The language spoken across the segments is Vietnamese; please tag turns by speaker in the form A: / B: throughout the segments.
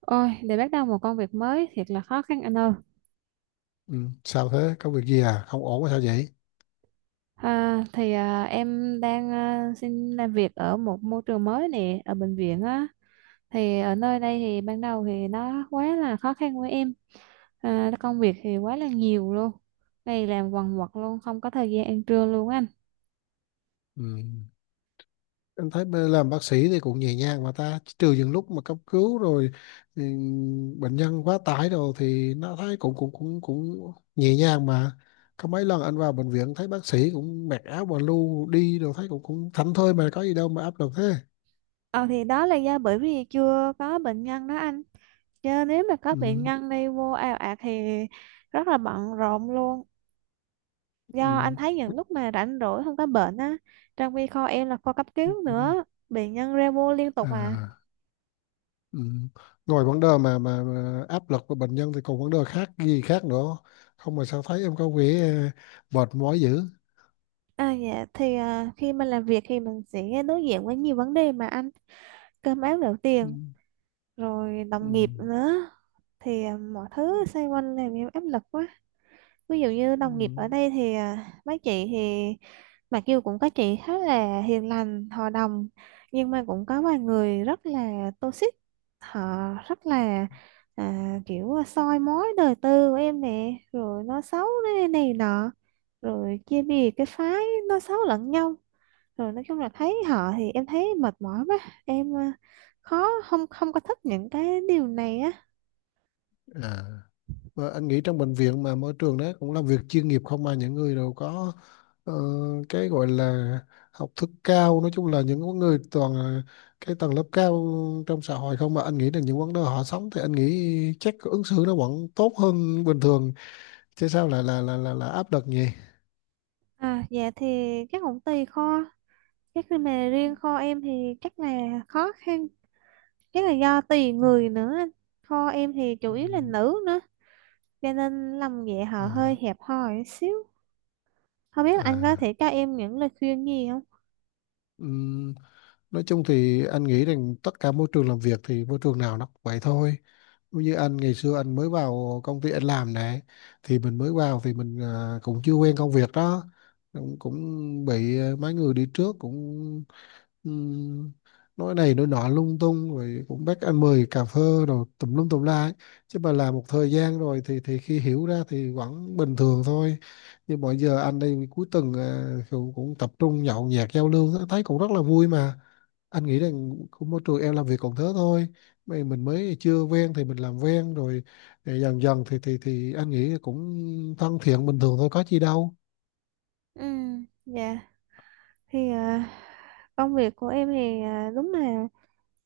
A: Ôi, để bắt đầu một công việc mới thiệt là khó khăn anh ơi.
B: Ừ, sao thế? Có việc gì à? Không ổn sao vậy?
A: Em đang xin làm việc ở một môi trường mới nè, ở bệnh viện á. Ở nơi đây thì ban đầu thì nó quá là khó khăn với em. À, công việc thì quá là nhiều luôn. Ngày làm quần quật luôn, không có thời gian ăn trưa luôn anh.
B: Ừ. Anh thấy làm bác sĩ thì cũng nhẹ nhàng mà ta, trừ những lúc mà cấp cứu rồi, ừ, bệnh nhân quá tải rồi thì nó thấy cũng cũng cũng cũng nhẹ nhàng mà. Có mấy lần anh vào bệnh viện thấy bác sĩ cũng mặc áo và lu đi rồi thấy cũng cũng thảnh thơi mà, có gì đâu mà áp lực thế.
A: Ờ thì đó là do bởi vì chưa có bệnh nhân đó anh. Chứ nếu mà có bệnh
B: Ừ.
A: nhân đi vô ào ạt thì rất là bận rộn luôn. Do anh
B: Ừ.
A: thấy những lúc mà rảnh rỗi không có bệnh á, trong khi kho em là kho cấp
B: Ừ.
A: cứu
B: Ừ.
A: nữa, bệnh nhân ra vô liên tục. À
B: À. Ừ. Ngoài vấn đề mà áp lực của bệnh nhân thì còn vấn đề khác gì khác nữa không, mà sao thấy em có vẻ mệt mỏi dữ.
A: Khi mình làm việc thì mình sẽ đối diện với nhiều vấn đề mà anh, cơm áo gạo
B: Ừ.
A: tiền, rồi
B: Ừ.
A: đồng nghiệp nữa, mọi thứ xoay quanh làm em áp lực quá. Ví dụ như
B: Ừ.
A: đồng nghiệp ở đây thì mấy chị thì mặc dù cũng có chị khá là hiền lành, hòa đồng, nhưng mà cũng có vài người rất là toxic. Họ rất là, kiểu soi mói đời tư của em nè, rồi nói xấu này nọ, rồi chia bè phái nói xấu lẫn nhau. Rồi nói chung là thấy họ thì em thấy mệt mỏi quá. Em khó, không không có thích những cái điều này á.
B: À. Và anh nghĩ trong bệnh viện mà môi trường đó cũng làm việc chuyên nghiệp không mà, những người đều có ờ, cái gọi là học thức cao, nói chung là những người toàn là cái tầng lớp cao trong xã hội không, mà anh nghĩ là những vấn đề họ sống thì anh nghĩ chắc ứng xử nó vẫn tốt hơn bình thường, chứ sao lại là áp lực nhỉ?
A: À dạ thì chắc cũng tùy kho chắc là mà riêng kho em thì chắc là khó khăn chắc là do tùy người nữa kho em thì chủ
B: Ừ.
A: yếu là nữ nữa cho nên lòng dạ họ hơi
B: À,
A: hẹp hòi xíu không biết anh có
B: à,
A: thể cho em những lời khuyên gì không?
B: ừm, nói chung thì anh nghĩ rằng tất cả môi trường làm việc thì môi trường nào nó cũng vậy thôi. Như anh ngày xưa anh mới vào công ty anh làm nè, thì mình mới vào thì mình cũng chưa quen công việc đó, cũng bị mấy người đi trước cũng Ừm, nói này nói nọ lung tung, rồi cũng bắt anh mời cà phê rồi tùm lum tùm la ấy. Chứ mà làm một thời gian rồi thì khi hiểu ra thì vẫn bình thường thôi, nhưng mọi giờ anh đây cuối tuần cũng tập trung nhậu nhẹt giao lưu thấy cũng rất là vui mà. Anh nghĩ rằng cũng môi trường em làm việc còn thế thôi. Mình mới chưa quen thì mình làm quen rồi, dần dần thì anh nghĩ cũng thân thiện bình thường thôi, có chi đâu.
A: ừ dạ thì công việc của em thì đúng là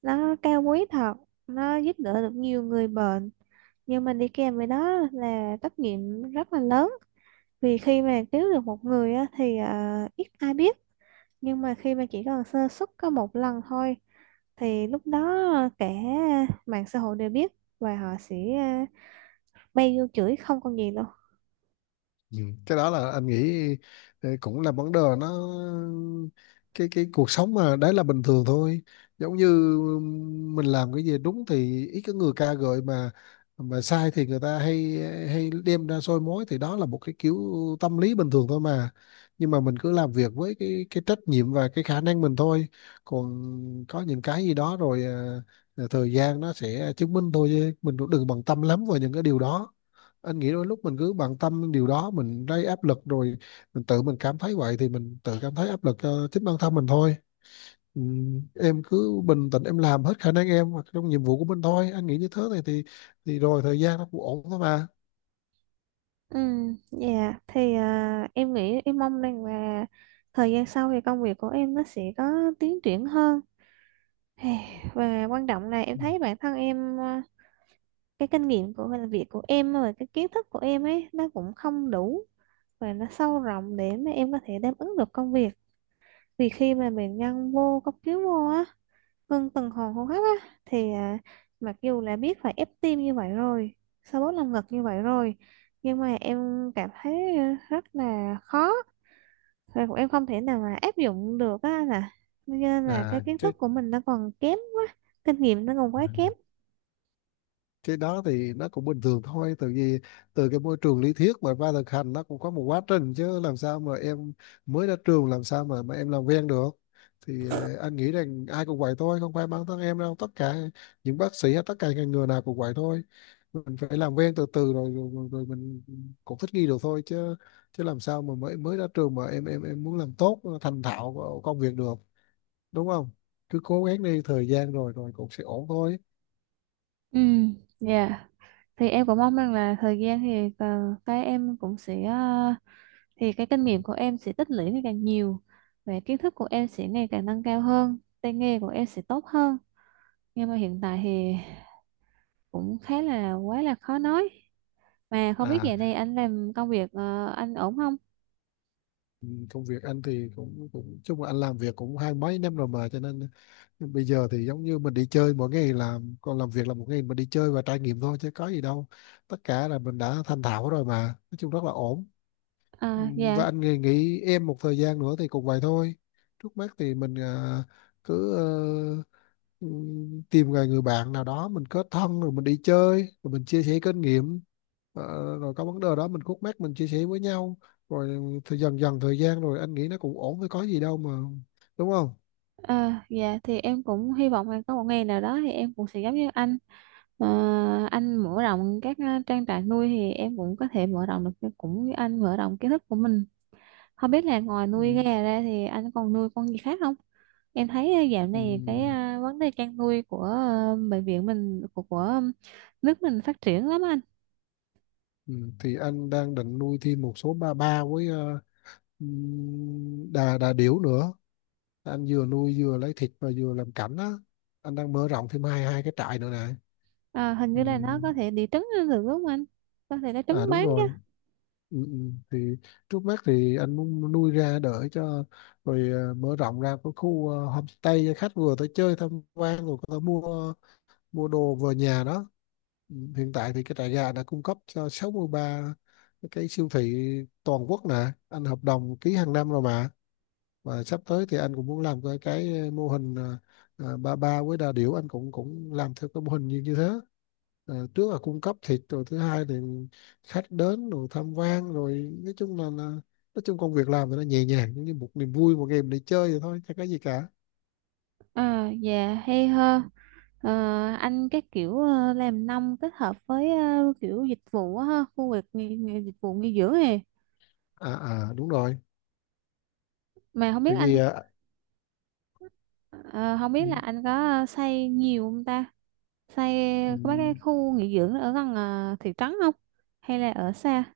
A: nó cao quý thật, nó giúp đỡ được nhiều người bệnh, nhưng mà đi kèm với đó là trách nhiệm rất là lớn. Vì khi mà cứu được một người á, thì ít ai biết, nhưng mà khi mà chỉ cần sơ suất có một lần thôi thì lúc đó cả mạng xã hội đều biết, và họ sẽ bay vô chửi không còn gì đâu.
B: Ừ. Cái đó là anh nghĩ cũng là vấn đề nó, cái cuộc sống mà, đấy là bình thường thôi, giống như mình làm cái gì đúng thì ít có người ca ngợi, mà sai thì người ta hay hay đem ra soi mói, thì đó là một cái kiểu tâm lý bình thường thôi mà. Nhưng mà mình cứ làm việc với cái trách nhiệm và cái khả năng mình thôi, còn có những cái gì đó rồi thời gian nó sẽ chứng minh thôi, chứ mình cũng đừng bận tâm lắm vào những cái điều đó. Anh nghĩ đôi lúc mình cứ bận tâm điều đó mình gây áp lực rồi, mình tự mình cảm thấy vậy thì mình tự cảm thấy áp lực cho chính bản thân mình thôi. ừ, em cứ bình tĩnh, em làm hết khả năng em hoặc trong nhiệm vụ của mình thôi, anh nghĩ như thế này thì rồi thời gian nó cũng ổn thôi mà.
A: ừ dạ thì em nghĩ, em mong rằng là thời gian sau thì công việc của em nó sẽ có tiến triển hơn. Hey, và quan trọng là em
B: Ừ.
A: thấy bản thân em, cái kinh nghiệm của làm việc của em và cái kiến thức của em ấy nó cũng không đủ và nó sâu rộng để mà em có thể đáp ứng được công việc. Vì khi mà mình nhân vô cấp cứu vô á, ngưng tuần hoàn hô hấp á, mặc dù là biết phải ép tim như vậy rồi, xoa bóp lồng ngực như vậy rồi, nhưng mà em cảm thấy rất là khó, và cũng em không thể nào mà áp dụng được á anh. Cho nên là cái
B: À,
A: kiến
B: chứ
A: thức của mình nó còn kém quá, kinh nghiệm nó còn quá kém.
B: cái đó thì nó cũng bình thường thôi, từ vì từ cái môi trường lý thuyết mà qua thực hành nó cũng có một quá trình, chứ làm sao mà em mới ra trường làm sao mà em làm quen được. Thì anh nghĩ rằng ai cũng vậy thôi, không phải bản thân em đâu, tất cả những bác sĩ hay tất cả ngành nghề nào cũng vậy thôi. Mình phải làm quen từ từ rồi rồi, rồi, rồi mình cũng thích nghi được thôi, chứ chứ làm sao mà mới mới ra trường mà em muốn làm tốt thành thạo công việc được, đúng không. Cứ cố gắng đi, thời gian rồi rồi cũng sẽ ổn thôi.
A: Ừ, dạ. Thì em cũng mong rằng là thời gian, cái em cũng sẽ ờ, thì cái kinh nghiệm của em sẽ tích lũy ngày càng nhiều, và kiến thức của em sẽ ngày càng nâng cao hơn, tay nghề của em sẽ tốt hơn. Nhưng mà hiện tại thì cũng khá là quá là khó nói. Mà không biết
B: à
A: giờ này anh làm công việc, anh ổn không?
B: Ừ, công việc anh thì cũng cũng chung là anh làm việc cũng hai mấy năm rồi mà, cho nên bây giờ thì giống như mình đi chơi mỗi ngày làm, còn làm việc là một ngày mình đi chơi và trải nghiệm thôi, chứ có gì đâu, tất cả là mình đã thành thạo rồi mà, nói chung rất là ổn. Ừ,
A: à,
B: và
A: dạ
B: anh nghỉ em một thời gian nữa thì cũng vậy thôi. Trước mắt thì mình cứ tìm người người bạn nào đó mình kết thân, rồi mình đi chơi rồi mình chia sẻ kinh nghiệm. Ờ, Rồi có vấn đề đó mình khúc mắc mình chia sẻ với nhau, rồi thì dần dần thời gian rồi anh nghĩ nó cũng ổn thôi, có gì đâu mà, đúng không.
A: dạ thì em cũng hy vọng là có một ngày nào đó thì em cũng sẽ giống như anh. Ờ, anh mở rộng các trang trại nuôi thì em cũng có thể mở rộng được cái- cũng như anh mở rộng kiến thức của mình. Không biết là ngoài
B: Ừ.
A: nuôi gà ra thì anh còn nuôi con gì khác không? Em thấy dạo
B: Ừ.
A: này cái vấn đề chăn nuôi của ờ, bệnh viện mình của nước mình phát triển lắm anh.
B: Ừ. Thì anh đang định nuôi thêm một số ba ba với đà đà điểu nữa. Anh vừa nuôi vừa lấy thịt và vừa làm cảnh á, anh đang mở rộng thêm hai hai cái trại nữa nè.
A: Ờ, hình
B: Ừ.
A: như là nó có thể đẻ trứng lên được đúng không anh? Có thể đẻ
B: À,
A: trứng
B: đúng
A: bán
B: rồi.
A: chứ.
B: Thì trước mắt thì anh muốn nuôi ra đợi cho rồi, mở rộng ra cái khu homestay cho khách vừa tới chơi tham quan, rồi có thể mua mua đồ về nhà đó. Hiện tại thì cái trại gà đã cung cấp cho 63 cái siêu thị toàn quốc nè, anh hợp đồng ký hàng năm rồi mà. Và sắp tới thì anh cũng muốn làm cái mô hình ba ba với đà điểu, anh cũng cũng làm theo cái mô hình như như thế. À, trước là cung cấp thịt, rồi thứ hai thì khách đến rồi tham quan, rồi nói chung là nói chung công việc làm thì nó nhẹ nhàng giống như một niềm vui, một game để chơi vậy thôi chẳng có gì cả.
A: Ờ, dạ hay ho. Ờ, anh cái kiểu làm nông kết hợp với ờ, kiểu dịch vụ á ha, khu vực nghỉ, nghỉ, dịch vụ nghỉ dưỡng này.
B: À, đúng rồi.
A: Mà không biết
B: Tại
A: anh
B: vì
A: ờ, không biết là
B: ừ,
A: anh có xây nhiều không ta? Xây
B: ừ,
A: có mấy cái khu nghỉ dưỡng ở gần thị trấn không? Hay là ở xa?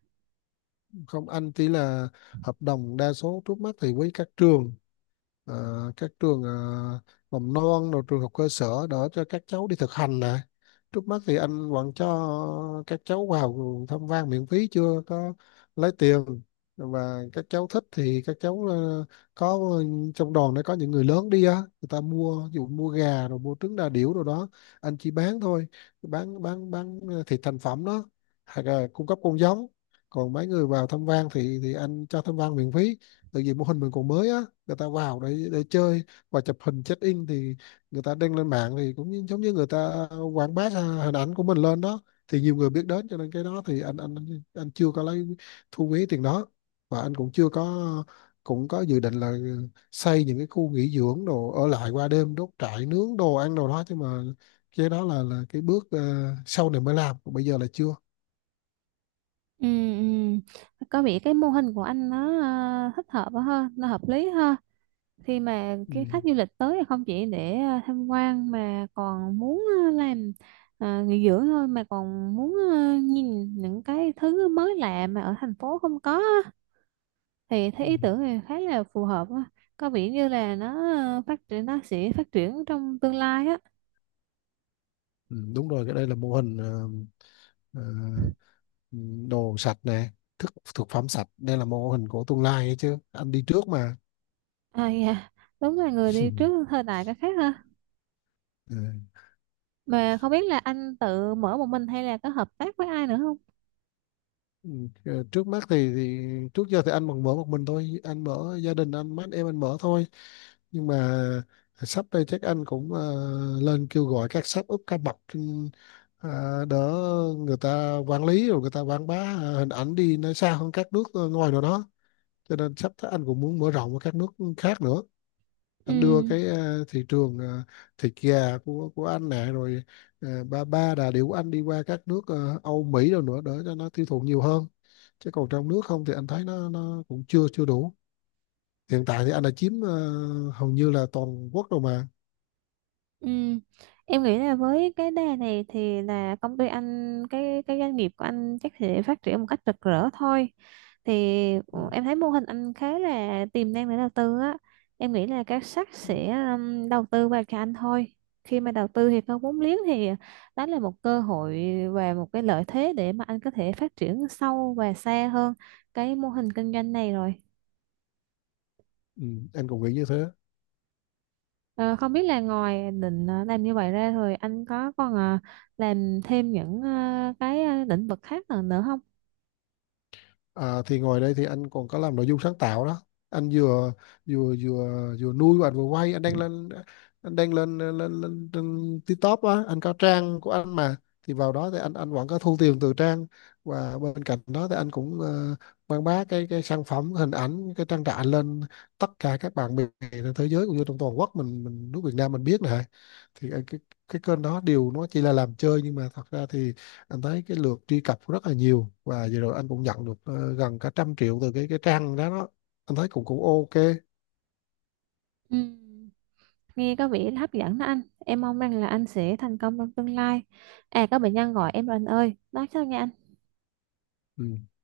B: không, anh chỉ là hợp đồng đa số trước mắt thì với à, các trường mầm non rồi trường học cơ sở, đỡ cho các cháu đi thực hành nè. Trước mắt thì anh vẫn cho các cháu vào tham quan miễn phí, chưa có lấy tiền. Và các cháu thích thì các cháu có trong đoàn, nó có những người lớn đi á, người ta mua, ví dụ mua gà rồi mua trứng đà điểu rồi đó, anh chỉ bán thôi. Bán thịt thành phẩm đó, hoặc là cung cấp con giống. Còn mấy người vào tham quan thì anh cho tham quan miễn phí, tại vì mô hình mình còn mới á, người ta vào để chơi và chụp hình check in, thì người ta đăng lên mạng thì giống như người ta quảng bá ra hình ảnh của mình lên đó, thì nhiều người biết đến, cho nên cái đó thì anh chưa có lấy thu phí tiền đó. Và anh cũng chưa có, cũng có dự định là xây những cái khu nghỉ dưỡng đồ, ở lại qua đêm đốt trại nướng đồ ăn đồ đó, chứ mà cái đó là cái bước sau này mới làm, còn bây giờ là chưa.
A: Ừ, ừ. Có vẻ cái mô hình của anh nó thích hợp quá ha, nó hợp lý ha. Khi mà
B: Ừ.
A: cái khách du lịch tới thì không chỉ để tham quan mà còn muốn nghỉ dưỡng thôi, mà còn muốn nhìn những cái thứ mới lạ mà ở thành phố không có á. Thì thấy
B: Ừ,
A: ý tưởng này khá là phù hợp á. Có vẻ như là nó sẽ phát triển trong tương lai á.
B: Ừ, đúng rồi, cái đây là mô hình ờ, đồ sạch nè, thức thực phẩm sạch, đây là mô hình của tương lai ấy chứ, anh đi trước mà.
A: Dạ, đúng là người đi trước thời đại cái khác ha.
B: Ờ,
A: Mà không biết là anh tự mở một mình hay là có hợp tác với ai nữa không?
B: ừ, trước mắt thì, trước giờ thì anh còn mở một mình thôi, anh mở gia đình anh, mấy anh em anh mở thôi. Nhưng mà sắp đây chắc anh cũng lên kêu gọi các sếp úp các bậc trên ờ, đỡ, người ta quản lý rồi người ta quảng bá hình ảnh đi nó xa hơn các nước ngoài nào đó. Cho nên sắp tới anh cũng muốn mở rộng ở các nước khác nữa, anh đưa
A: ừ
B: cái thị trường thịt gà của anh nè, rồi ba ba đà điểu anh đi qua các nước Âu Mỹ rồi nữa, để cho nó tiêu thụ nhiều hơn, chứ còn trong nước không thì anh thấy nó cũng chưa chưa đủ. Hiện tại thì anh đã chiếm hầu như là toàn quốc rồi mà.
A: Ừ. Em nghĩ là với cái đề này thì là công ty anh, cái doanh nghiệp của anh chắc sẽ phát triển một cách rực rỡ thôi. Thì
B: Ừ.
A: ừ, em thấy mô hình anh khá là tiềm năng để đầu tư á. Em nghĩ là các sắc sẽ đầu tư vào cho anh thôi. Khi mà đầu tư thì có vốn liếng thì đó là một cơ hội và một cái lợi thế để mà anh có thể phát triển sâu và xa hơn cái mô hình kinh doanh này rồi.
B: Ừ, anh cũng nghĩ như thế.
A: Ờ, không biết là ngoài định làm như vậy ra rồi anh có còn làm thêm những cái lĩnh vực khác nữa nữa không?
B: À, thì ngoài đây thì anh còn có làm nội dung sáng tạo đó. Anh vừa vừa vừa vừa nuôi và anh vừa quay, anh đang lên lên lên, trên TikTok á, anh có trang của anh mà, thì vào đó thì anh vẫn có thu tiền từ trang. Và bên cạnh đó thì anh cũng quảng bá cái sản phẩm hình ảnh cái trang trại lên, tất cả các bạn bè trên thế giới cũng như trong toàn quốc mình nước Việt Nam mình biết này. Thì cái kênh đó điều nó chỉ là làm chơi, nhưng mà thật ra thì anh thấy cái lượt truy cập cũng rất là nhiều, và vừa rồi anh cũng nhận được gần cả trăm triệu từ cái trang đó. Anh thấy cũng cũng ok.
A: Ừ. Nghe có vẻ hấp dẫn đó anh. Em mong rằng là anh sẽ thành công trong tương lai. À, có bệnh nhân gọi em rồi anh ơi. Nói sao nha anh?
B: Ừ.